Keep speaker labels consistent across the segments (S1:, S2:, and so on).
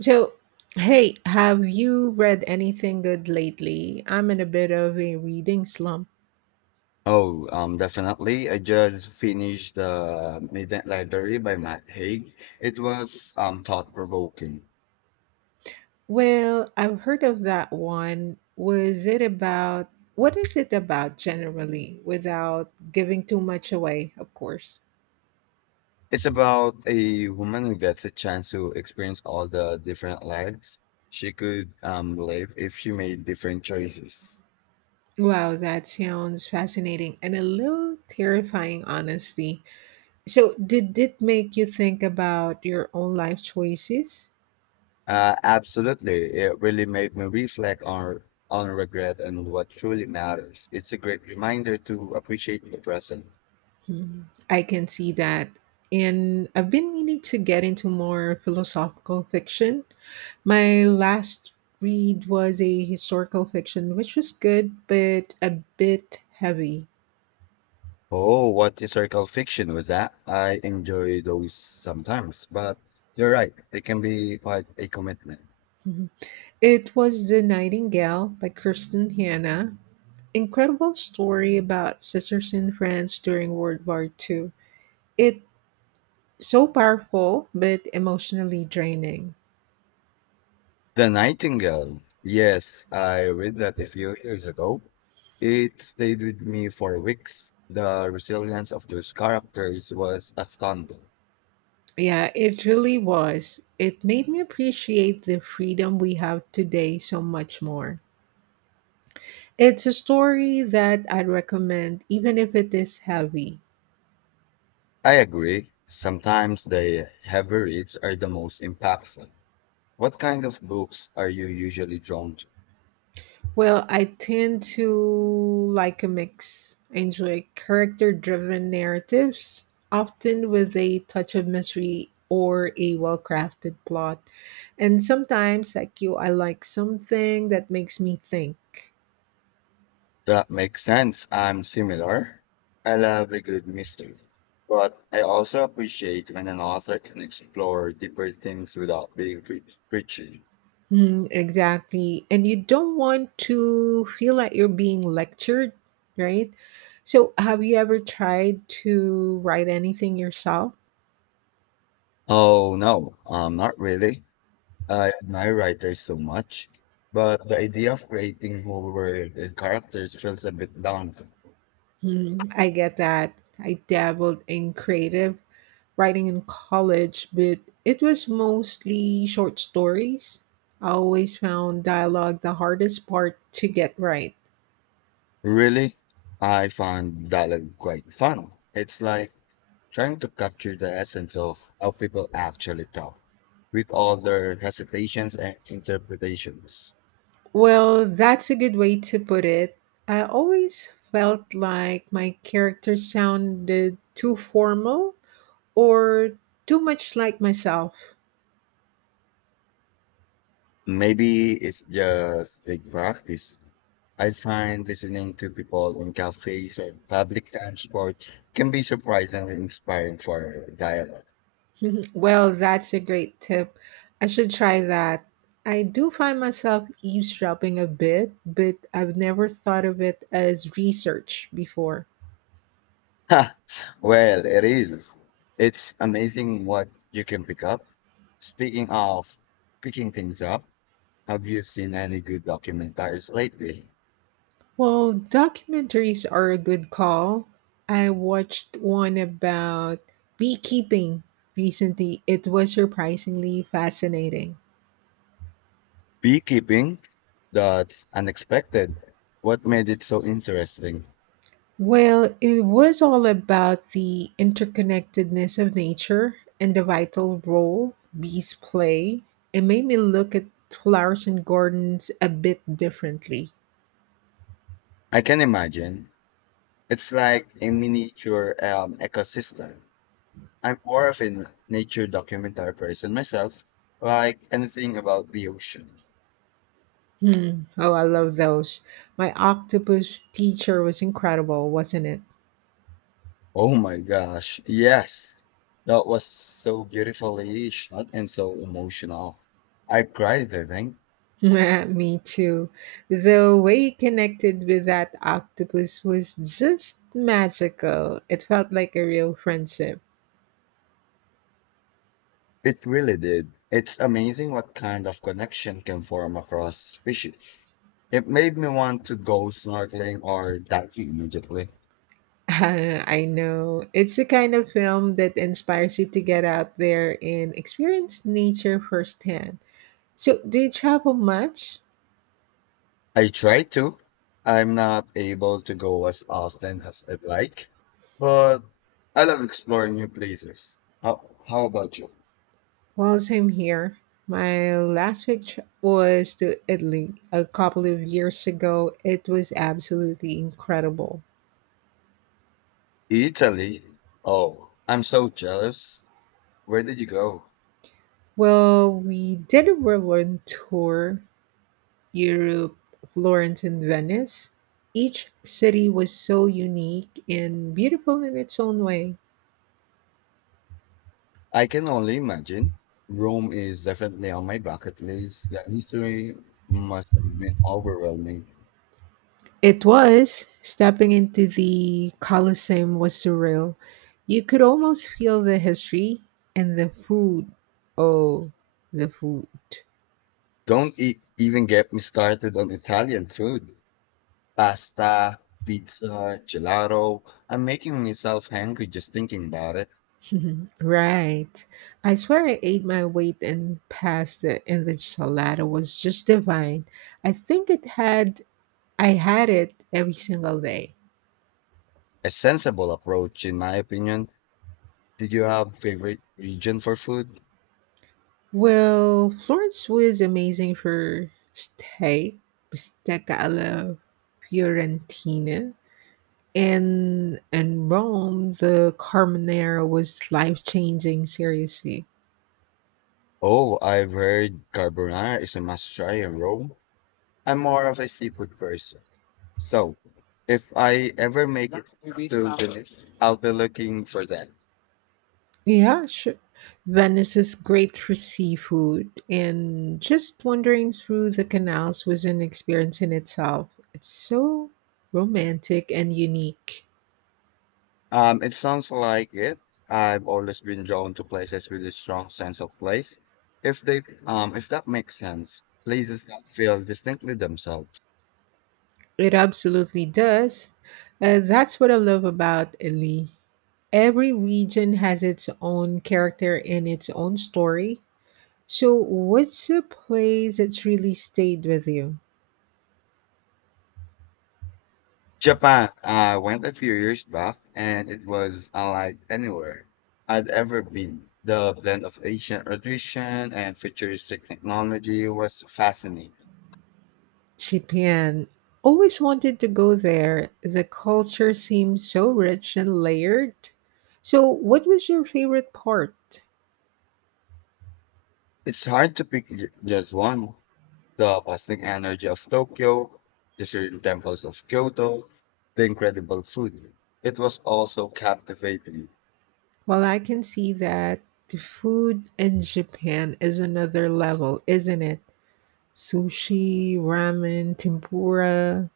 S1: So, hey, have you read anything good lately? I'm in a bit of a reading slump.
S2: Oh, definitely. I just finished The Midnight Library by Matt Haig. It was thought-provoking.
S1: Well, I've heard of that one. Was it about what is it about generally without giving too much away, of course?
S2: It's about a woman who gets a chance to experience all the different lives she could live if she made different choices.
S1: Wow, that sounds fascinating and a little terrifying, honestly. So, did it make you think about your own life choices?
S2: Absolutely. It really made me reflect on regret and what truly matters. It's a great reminder to appreciate the present.
S1: Mm, I can see that. And I've been meaning to get into more philosophical fiction. My last read was a historical fiction, which was good, but a bit heavy.
S2: Oh, what historical fiction was that? I enjoy those sometimes, but you're right, they can be quite a commitment.
S1: Mhm. It was The Nightingale by Kirsten Hanna. Incredible story about sisters in France during World War II. It's so powerful, but emotionally draining.
S2: The Nightingale. Yes, I read that a few years ago. It stayed with me for weeks. The resilience of those characters was astounding.
S1: Yeah, it really was. It made me appreciate the freedom we have today so much more. It's a story that I'd recommend, even if it is heavy.
S2: I agree. Sometimes the heavy reads are the most impactful. What kind of books are you usually drawn to?
S1: Well, I tend to like a mix. I enjoy character driven narratives, often with a touch of mystery or a well crafted plot. And sometimes, like you, I like something that makes me think.
S2: That makes sense. I'm similar. I love a good mystery, but I also appreciate when an author can explore deeper things without being preachy.
S1: Mm, exactly. And you don't want to feel like you're being lectured, right? So, have you ever tried to write anything yourself?
S2: Oh no, not really. I admire writers so much, but the idea of creating whole world and characters feels a bit daunting.
S1: Mm, I get that. I dabbled in creative writing in college, but it was mostly short stories. I always found dialogue the hardest part to get right.
S2: Really, I find dialogue quite fun. It's like trying to capture the essence of how people actually talk with all their hesitations and interpretations.
S1: Well, that's a good way to put it. I always felt like my character sounded too formal or too much like myself.
S2: Maybe it's just big practice. I find listening to people in cafes or public transport can be surprisingly inspiring for dialogue.
S1: Well, that's a great tip. I should try that. I do find myself eavesdropping a bit, but I've never thought of it as research before.
S2: Ha! Well, it is. It's amazing what you can pick up. Speaking of picking things up, have you seen any good documentaries lately?
S1: Well, documentaries are a good call. I watched one about beekeeping recently. It was surprisingly fascinating.
S2: Beekeeping? That's unexpected. What made it so interesting?
S1: Well, it was all about the interconnectedness of nature and the vital role bees play. It made me look at flowers and gardens a bit differently.
S2: I can imagine. It's like a miniature ecosystem. I'm more of a nature documentary person myself, like anything about the ocean.
S1: Hmm. Oh, I love those. My Octopus Teacher was incredible, wasn't it?
S2: Oh my gosh, yes. That was so beautifully shot and so emotional. I cried, I think.
S1: Me too. The way you connected with that octopus was just magical. It felt like a real friendship.
S2: It really did. It's amazing what kind of connection can form across species. It made me want to go snorkeling or diving immediately.
S1: I know. It's the kind of film that inspires you to get out there and experience nature firsthand. So, do you travel much?
S2: I try to. I'm not able to go as often as I'd like, but I love exploring new places. How about you?
S1: Well, same here. My last trip was to Italy a couple of years ago. It was absolutely incredible.
S2: Italy? Oh, I'm so jealous. Where did you go?
S1: Well, we did a world tour Europe, Florence, and Venice. Each city was so unique and beautiful in its own way.
S2: I can only imagine. Rome is definitely on my bucket list. The history must have been overwhelming.
S1: It was. Stepping into the Colosseum was surreal. You could almost feel the history and the food. Oh, the food.
S2: Don't e even get me started on Italian food. Pasta, pizza, gelato. I'm making myself hungry just thinking about it.
S1: Right. I swear I ate my weight in pasta and the salad was just divine. I think it had I had it every single day.
S2: A sensible approach, in my opinion. Did you have favorite region for food?
S1: Well, Florence was amazing for steak, bistecca alla Fiorentina, and Rome, the carbonara was life changing. Seriously,
S2: Oh, I've heard carbonara is a must try in Rome. I'm more of a seafood person. So if I ever make it to the list, I'll be looking for that.
S1: yeah, sure. Venice is great for seafood, and just wandering through the canals was an experience in itself. It's so romantic and unique.
S2: It sounds like it. I've always been drawn to places with a strong sense of place. If that makes sense, places that feel distinctly themselves.
S1: It absolutely does. That's what I love about Italy. Every region has its own character and its own story. So, what's a place that's really stayed with you?
S2: Japan, I went a few years back, and it was unlike anywhere I'd ever been. The blend of ancient tradition and futuristic technology was fascinating.
S1: Japan. Always wanted to go there. The culture seems so rich and layered. So, what was your favorite part?
S2: It's hard to pick just one. The bustling energy of Tokyo, the serene temples of Kyoto, the incredible food. It was also captivating.
S1: Well, I can see that the food in Japan is another level, isn't it? Sushi, ramen, tempura.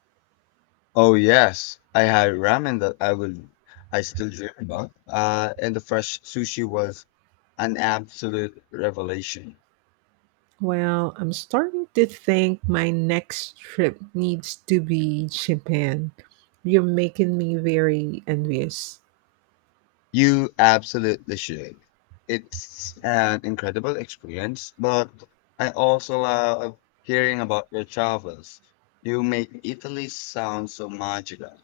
S2: Oh yes, I had ramen that I still dream about. And the fresh sushi was an absolute revelation.
S1: Well, I'm starting to think my next trip needs to be Japan. You're making me very envious.
S2: You absolutely should. It's an incredible experience, but I also love hearing about your travels. You make Italy sound so magical.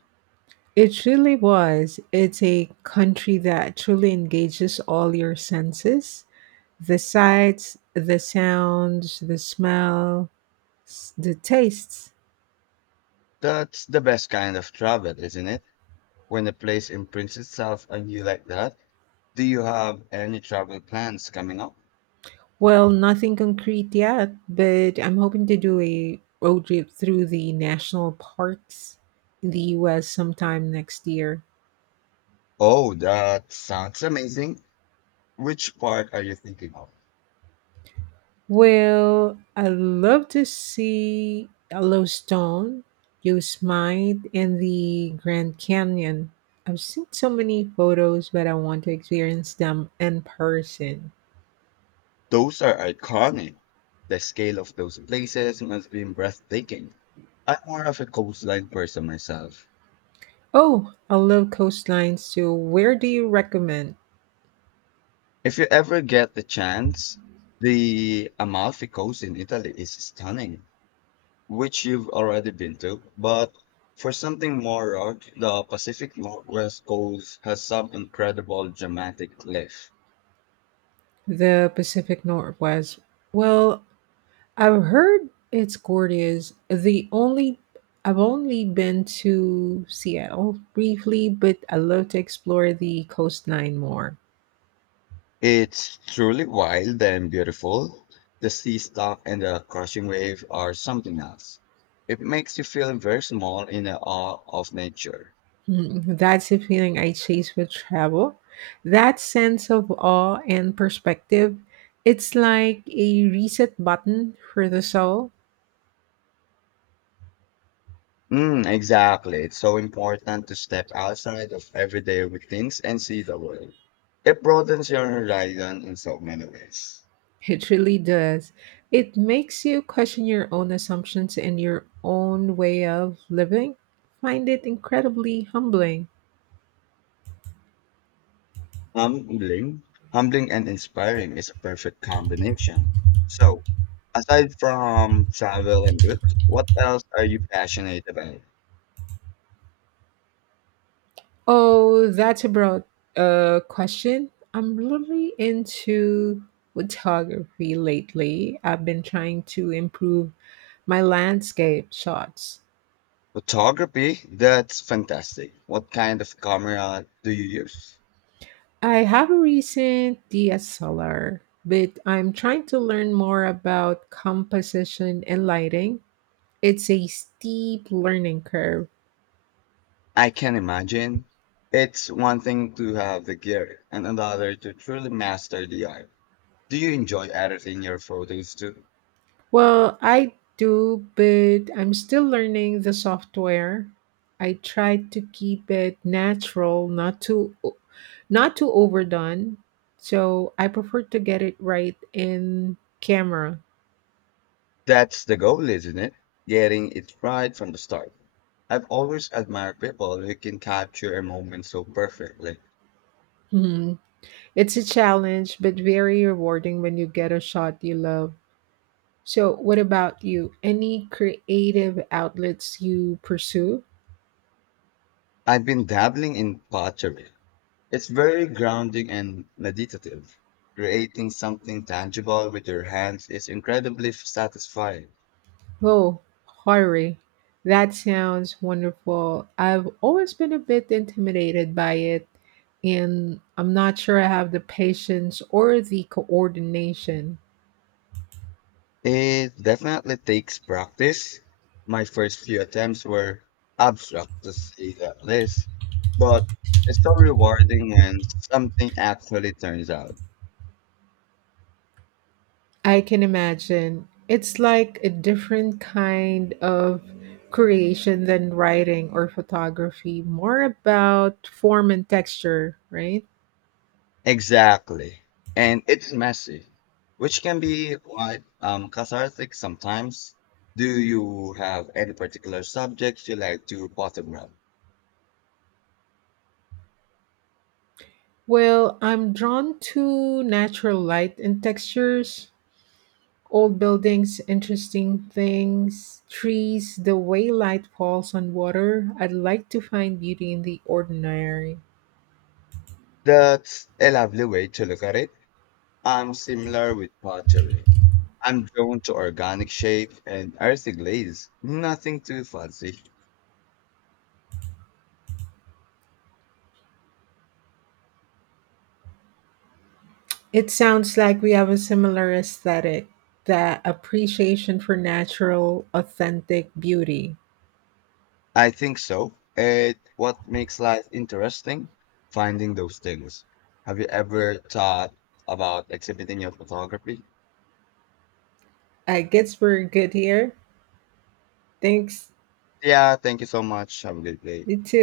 S1: It really was. It's a country that truly engages all your senses, the sights, the sounds, the smell, the tastes.
S2: That's the best kind of travel, isn't it? When a place imprints itself on you like that. Do you have any travel plans coming up?
S1: Well, nothing concrete yet, but I'm hoping to do a road trip through the national parks in the US sometime next year.
S2: Oh, that sounds amazing. Which part are you thinking of?
S1: Well, I love to see Yellowstone, Yosemite, and the Grand Canyon. I've seen so many photos, but I want to experience them in person.
S2: Those are iconic. The scale of those places must be breathtaking. I'm more of a coastline person myself.
S1: Oh, I love coastlines too. Where do you recommend?
S2: If you ever get the chance, the Amalfi Coast in Italy is stunning, which you've already been to, but for something more rugged, the Pacific Northwest coast has some incredible dramatic cliff.
S1: The Pacific Northwest. Well, I've heard it's gorgeous. The only I've only been to Seattle briefly, but I love to explore the coastline more.
S2: It's truly wild and beautiful. The sea stock and the crushing wave are something else. It makes you feel very small in the awe of nature.
S1: Mm, that's the feeling I chase with travel. That sense of awe and perspective. It's like a reset button for the soul.
S2: Mm, exactly. It's so important to step outside of everyday routines and see the world. It broadens your horizon in so many ways.
S1: It really does. It makes you question your own assumptions and your own way of living. Find it incredibly humbling.
S2: Humbling, humbling and inspiring is a perfect combination. So, aside from travel and books, what else are you passionate about?
S1: Oh, that's a broad question. I'm really into photography lately. I've been trying to improve my landscape shots.
S2: Photography? That's fantastic. What kind of camera do you use?
S1: I have a recent DSLR, but I'm trying to learn more about composition and lighting. It's a steep learning curve.
S2: I can imagine. It's one thing to have the gear and another to truly master the art. Do you enjoy editing your photos too?
S1: Well, I do, but I'm still learning the software. I try to keep it natural, not too overdone. So I prefer to get it right in camera.
S2: That's the goal, isn't it? Getting it right from the start. I've always admired people who can capture a moment so perfectly.
S1: Mhm. It's a challenge, but very rewarding when you get a shot you love. So, what about you? Any creative outlets you pursue?
S2: I've been dabbling in pottery. It's very grounding and meditative. Creating something tangible with your hands is incredibly satisfying.
S1: Oh, pottery. That sounds wonderful. I've always been a bit intimidated by it, and I'm not sure I have the patience or the coordination.
S2: It definitely takes practice. My first few attempts were abstract to say the least, but it's so rewarding when something actually turns out.
S1: I can imagine. It's like a different kind of creation than writing or photography, more about form and texture, right?
S2: Exactly. And it's messy, which can be quite cathartic sometimes. Do you have any particular subjects you like to bottom up?
S1: Well, I'm drawn to natural light and textures, old buildings, interesting things, trees, the way light falls on water. I'd like to find beauty in the ordinary.
S2: That's a lovely way to look at it. I'm similar with pottery. I'm drawn to organic shape and earthy glaze. Nothing too fancy.
S1: It sounds like we have a similar aesthetic, that appreciation for natural, authentic beauty.
S2: I think so. It what makes life interesting, finding those things. Have you ever thought about exhibiting your photography?
S1: I guess we're good here. Thanks.
S2: Yeah, thank you so much. Have a good day.
S1: You too.